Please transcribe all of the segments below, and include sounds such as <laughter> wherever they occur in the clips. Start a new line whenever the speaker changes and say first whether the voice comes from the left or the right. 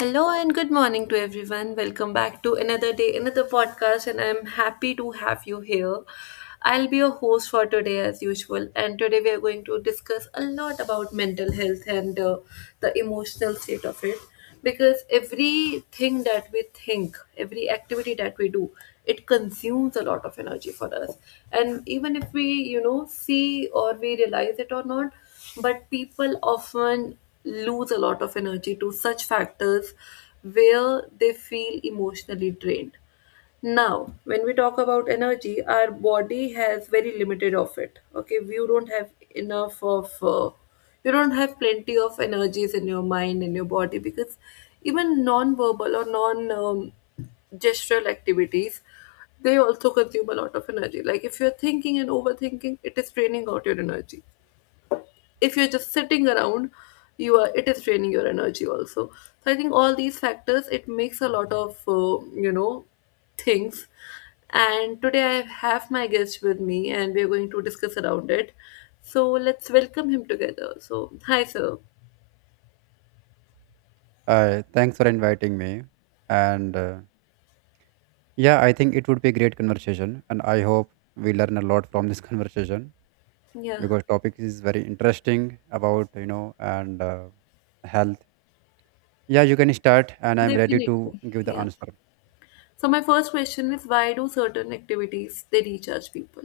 left: Hello and good morning to everyone. Welcome back to another day, another podcast, and I'm happy to have you here. I'll be your host for today, as usual, and today we are going to discuss a lot about mental health and the emotional state of it because everything that we think, every activity that we do, it consumes a lot of energy for us. And even if we, you know, see or we realize it or not, but people often lose a lot of energy to such factors where they feel emotionally drained. Now, when we talk about energy, our body has very limited of it. Okay, you don't have enough of, you don't have plenty of energies in your mind and your body because even non-verbal or non gestural activities, they also consume a lot of energy. Like if you're thinking and overthinking, it is draining out your energy. If you're just sitting around, you are, it is draining your energy also. So I think all these factors, it makes a lot of you know things. And today I have my guest with me and we are going to discuss around it, so let's welcome him together. So hi sir.
right: Thanks for inviting me. And yeah, I think it would be a great conversation. And I hope we learn a lot from this <laughs> conversation
left: Yeah,
right: because topic is very interesting about and health. Yeah, you can start, and I'm ready to
left: definitely,
right: give the
left: yeah.
right: answer.
left: So my first question is, why do certain activities they recharge people?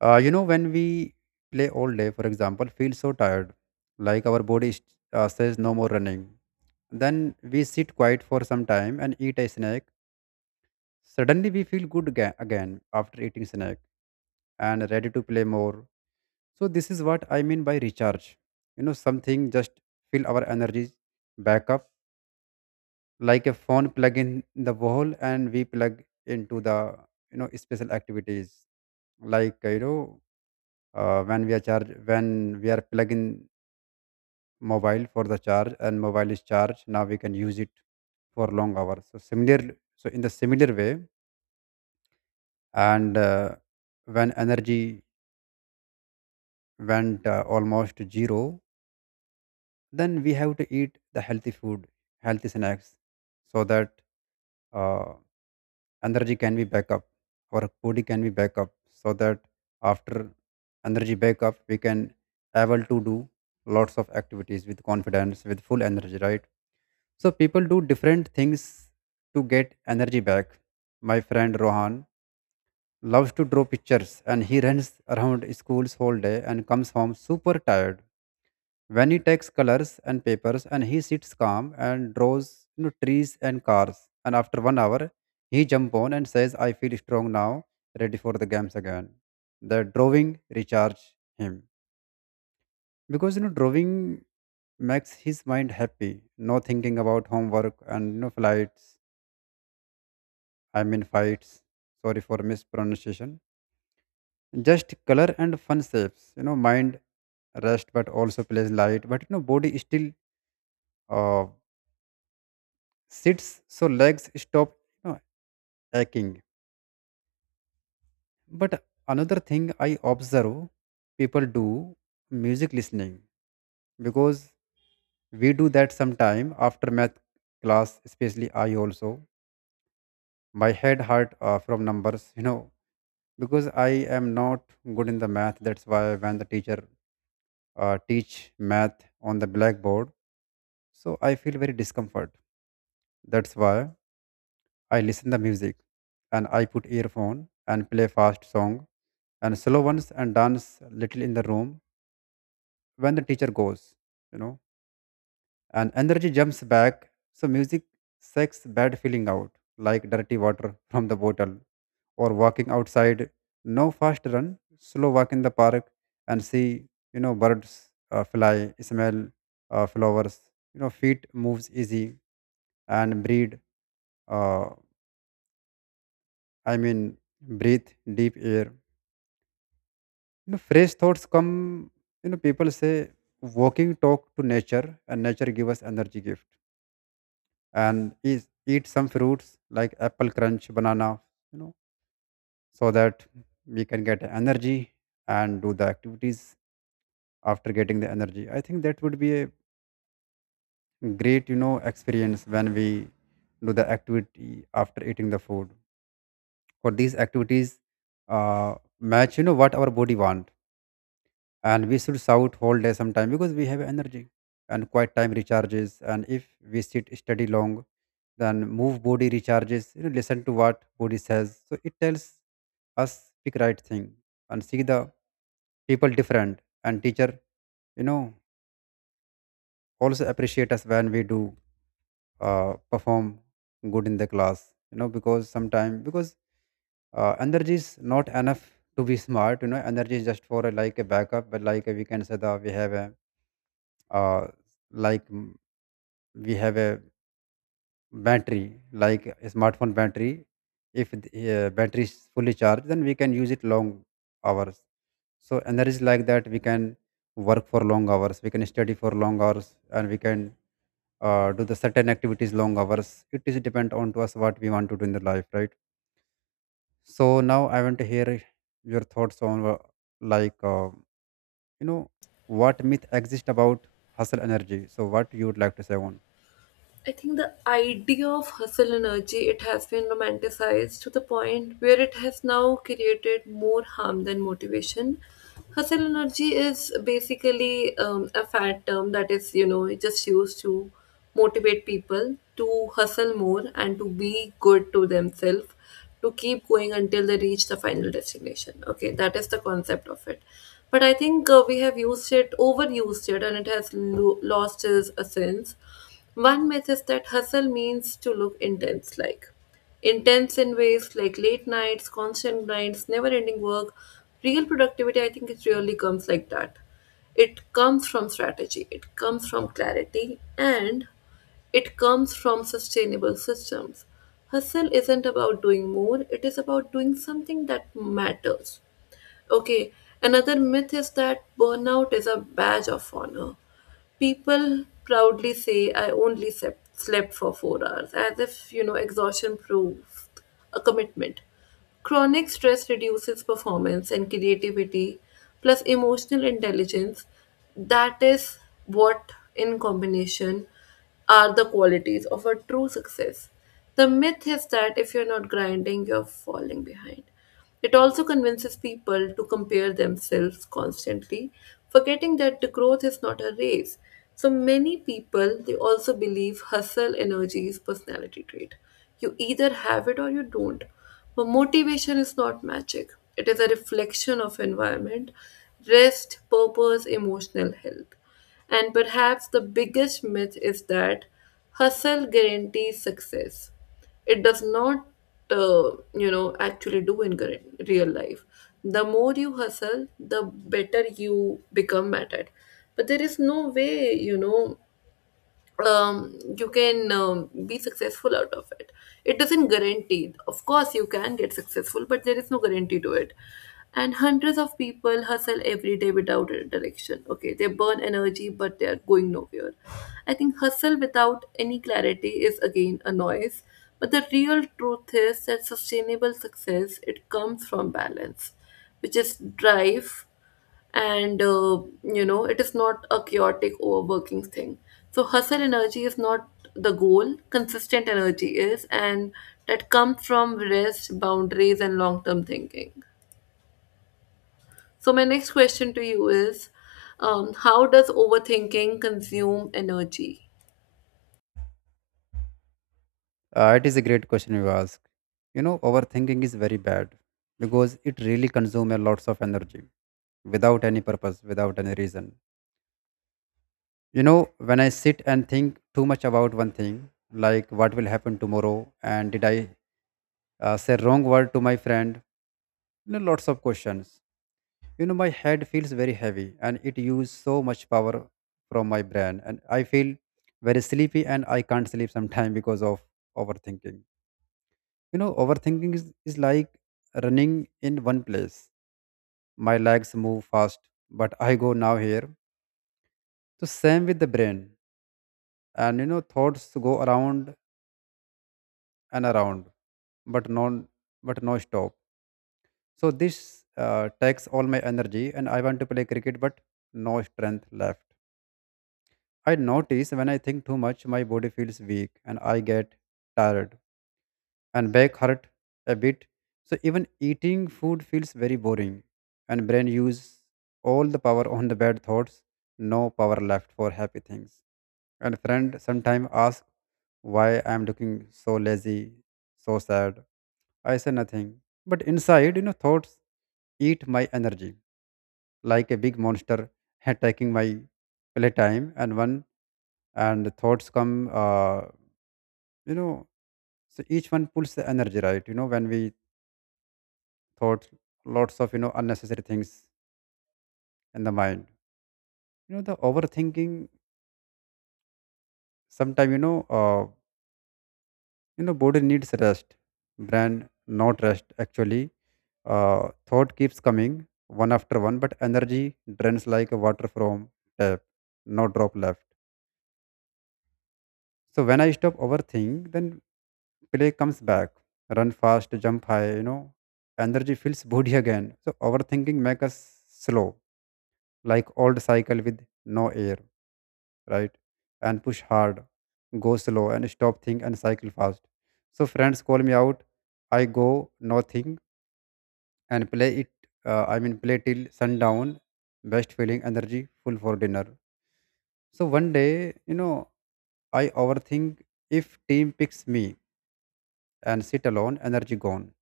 right: When we play all day, for example, feel so tired, like our body says no more running. Then we sit quiet for some time and eat a snack. Suddenly we feel good, again after eating snack, and ready to play more. So this is what I mean by recharge. You know, something just fill our energies back up, like a phone plug in the wall, and we plug into the special activities, like when we are plugging mobile for the charge, and mobile is charged, now we can use it for long hours. So similar, so in the similar way, and when energy went almost zero, then we have to eat the healthy food, healthy snacks, so that uh, energy can be back up, our body can be back up, so that after energy back up, we can able to do lots of activities with confidence, with full energy, right? So people do different things to get energy back. My friend Rohan loves to draw pictures, and he runs around schools whole day and comes home super tired. When he takes colors and papers and he sits calm and draws, you know, trees and cars, and after 1 hour, he jump on and says, I feel strong now, ready for the games again. The drawing recharge him because, you know, drawing makes his mind happy, no thinking about homework, and no flights I mean fights, sorry for mispronunciation, just color and fun shapes. You know, mind rest, but also plays light. But you know, body is still uh, sits, so legs stop, you know, aching. But another thing I observe people do, music listening, because we do that sometime after math class, especially I also. My head hurt from numbers, you know, because I am not good in the math. That's why when the teacher teach math on the blackboard, so I feel very discomfort. That's why I listen the music, and I put earphone and play fast song and slow ones and dance little in the room when the teacher goes, you know, and energy jumps back. So music sucks bad feeling out like dirty water <laughs> from the bottle, or walking outside. No fast run, slow walk in the park, and see, you know, birds fly, smell flowers, you know, feet moves easy and breathe. Uh, I mean, breathe deep air. You know, fresh thoughts come, you know, people say walking talk to nature and nature give us energy gift, and is eat some fruits like apple crunch, banana, you know, so that we can get energy and do the activities after getting the energy. I think that would be a great, you know, experience when we do the activity after eating the food. For these activities, match, you know, what our body want. And we should shout whole day sometime because we have energy, and quiet time recharges. And if we sit study long, then move body recharges. You know, listen to what body says, so it tells us pick right thing, and see the people different, and teacher, you know, also appreciate us when we do perform good in the class, you know, because sometimes because energy is not enough to be smart. You know, energy is just for a, like a backup, but like a, we can say that we have a uh, like mm, we have a battery like a smartphone battery. If the battery is fully charged, then we can use it long hours. So energy like that, we can work for long hours, we can study for long hours, and we can do the certain activities long hours. It is depend on to us what we want to do in the life, right? So now I want to hear your thoughts on like uh, you know what myth exist about hustle energy. So what you would like to say on.
left: I think the idea of hustle energy, it has been romanticized to the point where it has now created more harm than motivation. Hustle energy is basically a fat term that is, you know, just used to motivate people to hustle more and to be good to themselves, to keep going until they reach the final destination. Okay, that is the concept of it. But I think we have used it, overused it, and it has lost its essence. One myth is that hustle means to look intense, like intense in ways like late nights, constant nights, never ending work. Real productivity, I think, it really comes like that. It comes from strategy, it comes from clarity, and it comes from sustainable systems. Hustle isn't about doing more, it is about doing something that matters. Okay, another myth is that burnout is a badge of honor. People proudly say, I only slept for 4 hours, as if, you know, exhaustion proves a commitment. Chronic stress reduces performance and creativity, plus emotional intelligence. That is what, in combination, are the qualities of a true success. The myth is that if you're not grinding, you're falling behind. It also convinces people to compare themselves constantly, forgetting that the growth is not a race. So many people, they also believe hustle energy is personality trait. You either have it or you don't. But motivation is not magic. It is a reflection of environment, rest, purpose, emotional health. And perhaps the biggest myth is that hustle guarantees success. It does not you know actually do in current, real life. The more you hustle, the better you become at it, but there is no way, you know, you can be successful out of it. It doesn't guarantee. Of course, you can get successful, but there is no guarantee to it. And hundreds of people hustle every day without a direction. Okay, they burn energy, but they are going nowhere. I think hustle without any clarity is again a noise. But the real truth is that sustainable success, it comes from balance, which is drive, and you know, it is not a chaotic overworking thing. So hustle energy is not the goal, consistent energy is, and that comes from rest, boundaries and long term thinking. So my next question to you is, how does overthinking consume energy?
right: It is a great question you ask. You know, overthinking is very bad because it really consumes lots of energy without any purpose, without any reason. You know, when I sit and think too much about one thing, like what will happen tomorrow, and did I say wrong word to my friend? You know, lots of questions. You know, my head feels very heavy and it uses so much power from my brain, and I feel very sleepy and I can't sleep sometime because of overthinking. You know, overthinking is like running in one place. My legs move fast, but I go now here. So same with the brain. And you know, thoughts go around and around, but non but no stop. So this takes all my energy, and I want to play cricket but no strength left. I notice when I think too much my body feels weak and I get tired and back hurt a bit. So even eating food feels very boring, and brain use all the power on the bad thoughts, no power left for happy things. And friend sometime ask why I'm looking so lazy, so sad. I say nothing. But inside, you know, thoughts eat my energy like a big monster <laughs> attacking my playtime. And thoughts come you know so each one pulls the energy, right? You know, when we thoughts, lots of, you know, unnecessary things in the mind. You know, the overthinking. Sometimes you know, body needs rest, brain not rest actually. Thought keeps coming one after one, but energy drains like water from tap, no drop left. So when I stop overthinking, then play comes back, run fast, jump high. You know, energy fills body again. So overthinking makes us slow, like old cycle with no air, right? And push hard, go slow, and stop, think, and cycle fast. So friends call me out. I go nothing and play it. I mean, play till sundown. Best feeling, energy, full for dinner. So one day, you know, I overthink if team picks me and sit alone, energy gone,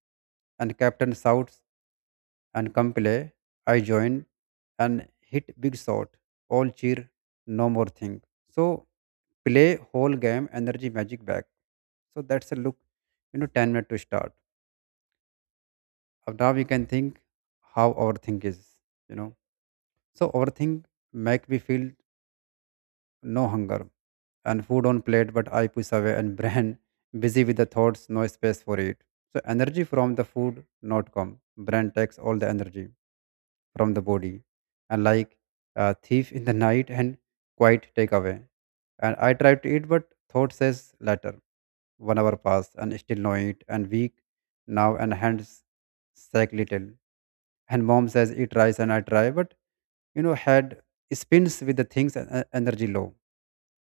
right: and captain shouts and come play. I join and hit big shot. All cheer, no more think. So play whole game, energy magic back. So that's a look, you know, 10 minute to start. Now we can think how our think is, you know. So our think make me feel no hunger, and food on plate but I push away, and <laughs> brain busy with the thoughts, no space for it. So energy from the food not come, brain takes all the energy from the body, and like a thief in the night, and quite take away. And I try to eat but thought says later. 1 hour passed, and still no eat, and weak now, and hands shake little. And mom says, eat rice, and I try, but you know, head spins with the things, and energy low.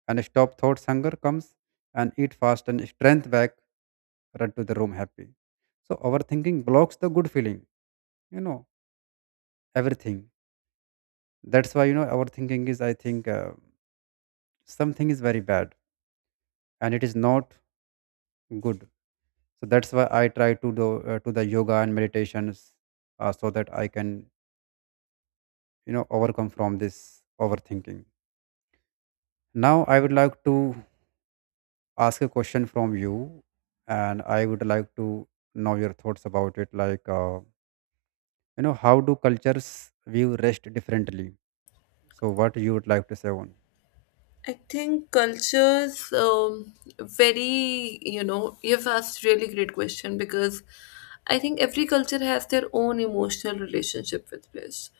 right: And stop thoughts, hunger comes, and eat fast, and strength back, run to the room happy. So, overthinking blocks the good feeling, you know, everything. That's why, you know, overthinking is, I think, something is very bad, and it is not good. So that's why I try to do to the yoga and meditations, so that I can, you know, overcome from this overthinking. Now I would like to ask a question from you, and I would like to know your thoughts about it, like how do cultures view rest differently. So what you would like to say on.
left: I think cultures very, you know, you've asked really great question because I think every culture has their own emotional relationship with rest.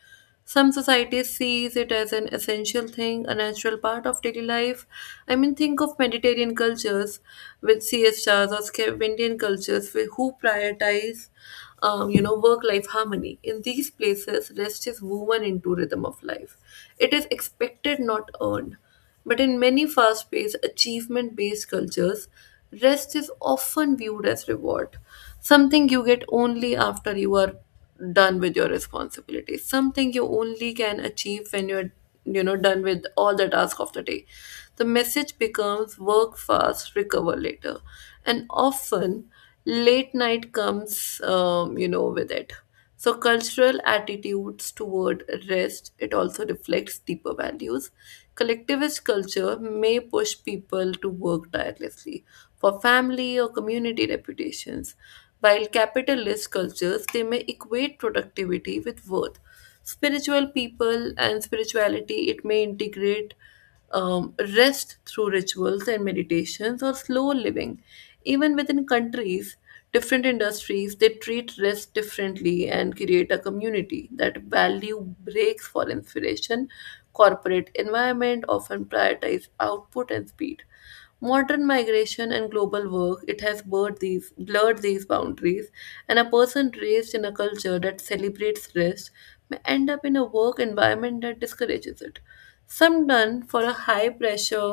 left: Some societies sees it as an essential thing, a natural part of daily life. I mean, think of Mediterranean cultures with siestas or Scandinavian cultures with who prioritize, you know, work-life harmony. In these places, rest is woven into rhythm of life. It is expected, not earned. But in many fast paced, achievement based cultures, rest is often viewed as reward, something you get only after you are done with your responsibilities, something you only can achieve when you're, you know, done with all the tasks of the day. The message becomes work fast, recover later, and often late night comes you know with it. So, cultural attitudes toward rest, it also reflects deeper values. Collectivist culture may push people to work tirelessly for family or community reputations, while capitalist cultures, they may equate productivity with worth. Spiritual people and spirituality, it may integrate rest through rituals and meditations or slow living. Even within countries, different industries they treat risk differently and create a community that value breaks for inspiration. Corporate environment often prioritize output and speed. Modern migration and global work, it has blurred these boundaries, and a person raised in a culture that celebrates risk may end up in a work environment that discourages it. Some done for a high pressure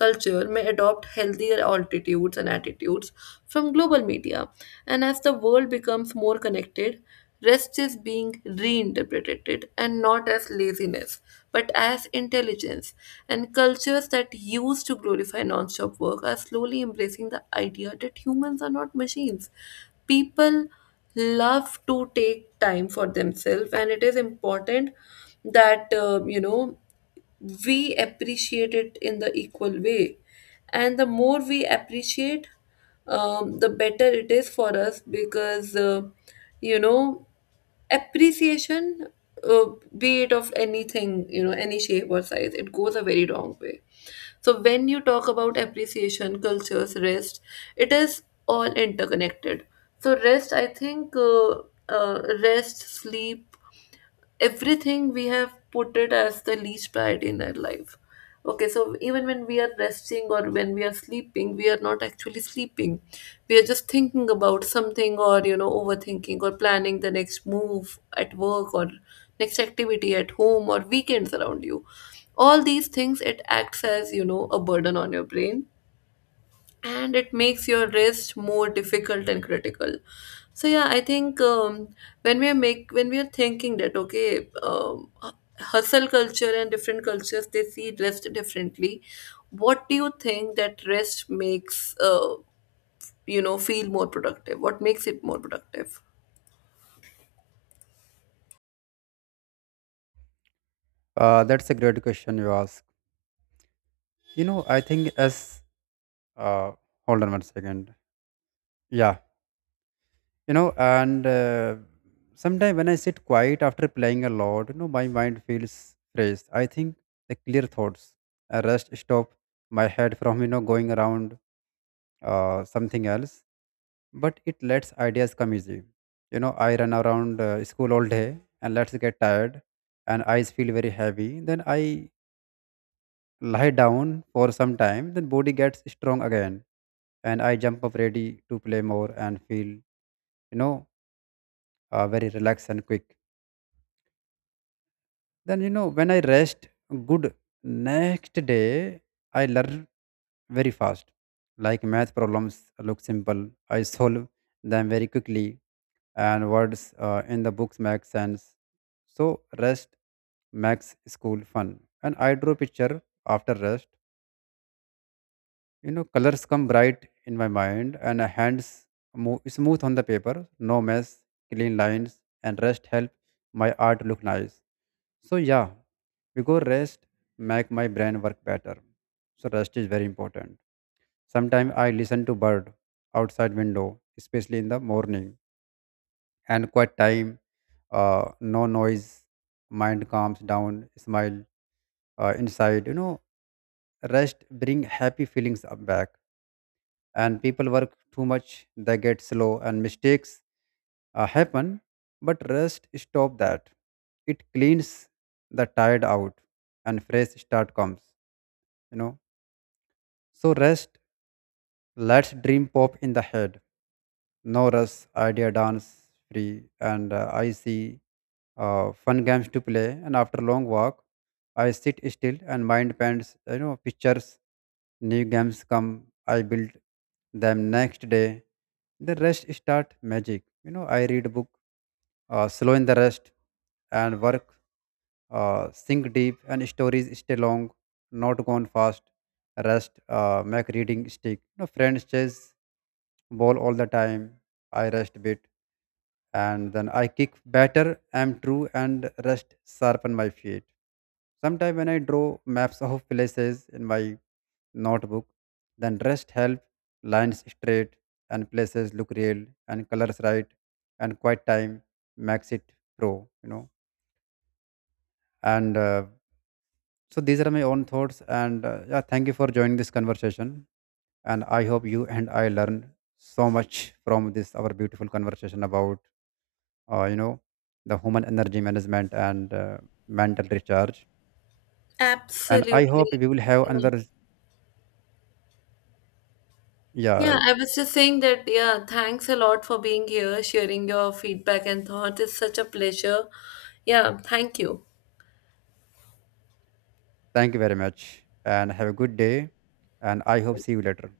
left: culture may adopt healthier altitudes and attitudes from global media. And as the world becomes more connected, rest is being reinterpreted and not as laziness, but as intelligence. And cultures that used to glorify non-stop work are slowly embracing the idea that humans are not machines. People love to take time for themselves, and it is important that you know, we appreciate it in the equal way, and the more we appreciate, the better it is for us, because you know, appreciation, uh, be it of anything, you know, any shape or size, it goes a very long way. So when you talk about appreciation, cultures, rest, it is all interconnected. So rest, I think, rest, sleep, everything, we have put it as the least priority in our life. Okay, so even when we are resting or when we are sleeping, we are not actually sleeping. We are just thinking about something or, you know, overthinking or planning the next move at work or next activity at home or weekends around you. All these things, it acts as, you know, a burden on your brain, and it makes your rest more difficult and critical. So yeah, I think when we are thinking that, okay, hustle culture and different cultures, they see rest differently, what do you think that rest makes you know feel more productive? What makes it more productive?
right: That's a great question you ask. You know, I think as uh, hold on one second. Yeah, you know, and sometimes when I sit quiet after playing a lot, you know, my mind feels fresh. I think the clear thoughts, a rest stop my head from, you know, going around something else, but it lets ideas come easy. You know, I run around school all day and let's get tired, and eyes feel very heavy. Then I lie down for some time, then body gets strong again, and I jump up ready to play more and feel, you know, very relaxed and quick. Then you know, when I rest good, next day I learn very fast. Like math problems look simple, I solve them very quickly, and words in the books make sense. So rest makes school fun. And I draw picture after rest, you know, colors come bright in my mind, and hands move smooth on the paper. No mess, clean lines, and rest help my art look nice. So yeah, because rest make my brain work better. So rest is very important. Sometimes I listen to bird outside window, especially in the morning, and quiet time, no noise, mind calms down, smile inside. You know, rest bring happy feelings up back. And people work too much, they get slow, and mistakes happen, but rest stop that. It cleans the tired out, and fresh start comes, you know. So rest lets dream pop in the head, no rush, idea dance free, and I see fun games to play. And after long walk, I sit still and mind paints, you know, pictures. New games come, I build them next day. The rest start magic. You know, I read book, slow in the rest, and work, think deep, and stories stay long, not gone fast. Rest, make reading stick. You know, friends chase ball all the time. I rest bit and then I kick better, am true, and rest sharpen my feet. Sometimes when I draw maps <laughs> of places in my notebook, then rest help lines straight, and places look real, and colors right, and quiet time makes it pro, you know. And So these are my own thoughts. And Yeah, thank you for joining this conversation. And I hope you and I learn so much from this our beautiful conversation about uh, you know, the human energy management and mental recharge. And I hope
left: Absolutely,
right: we will have
left: yeah.
right: another.
left: Yeah,
right: Yeah,
left: I was just saying that, yeah, thanks a lot for being here, sharing your feedback and thoughts. It's such a pleasure. Yeah, thank you.
right: thank you very much, and have a good day. And I hope see you later.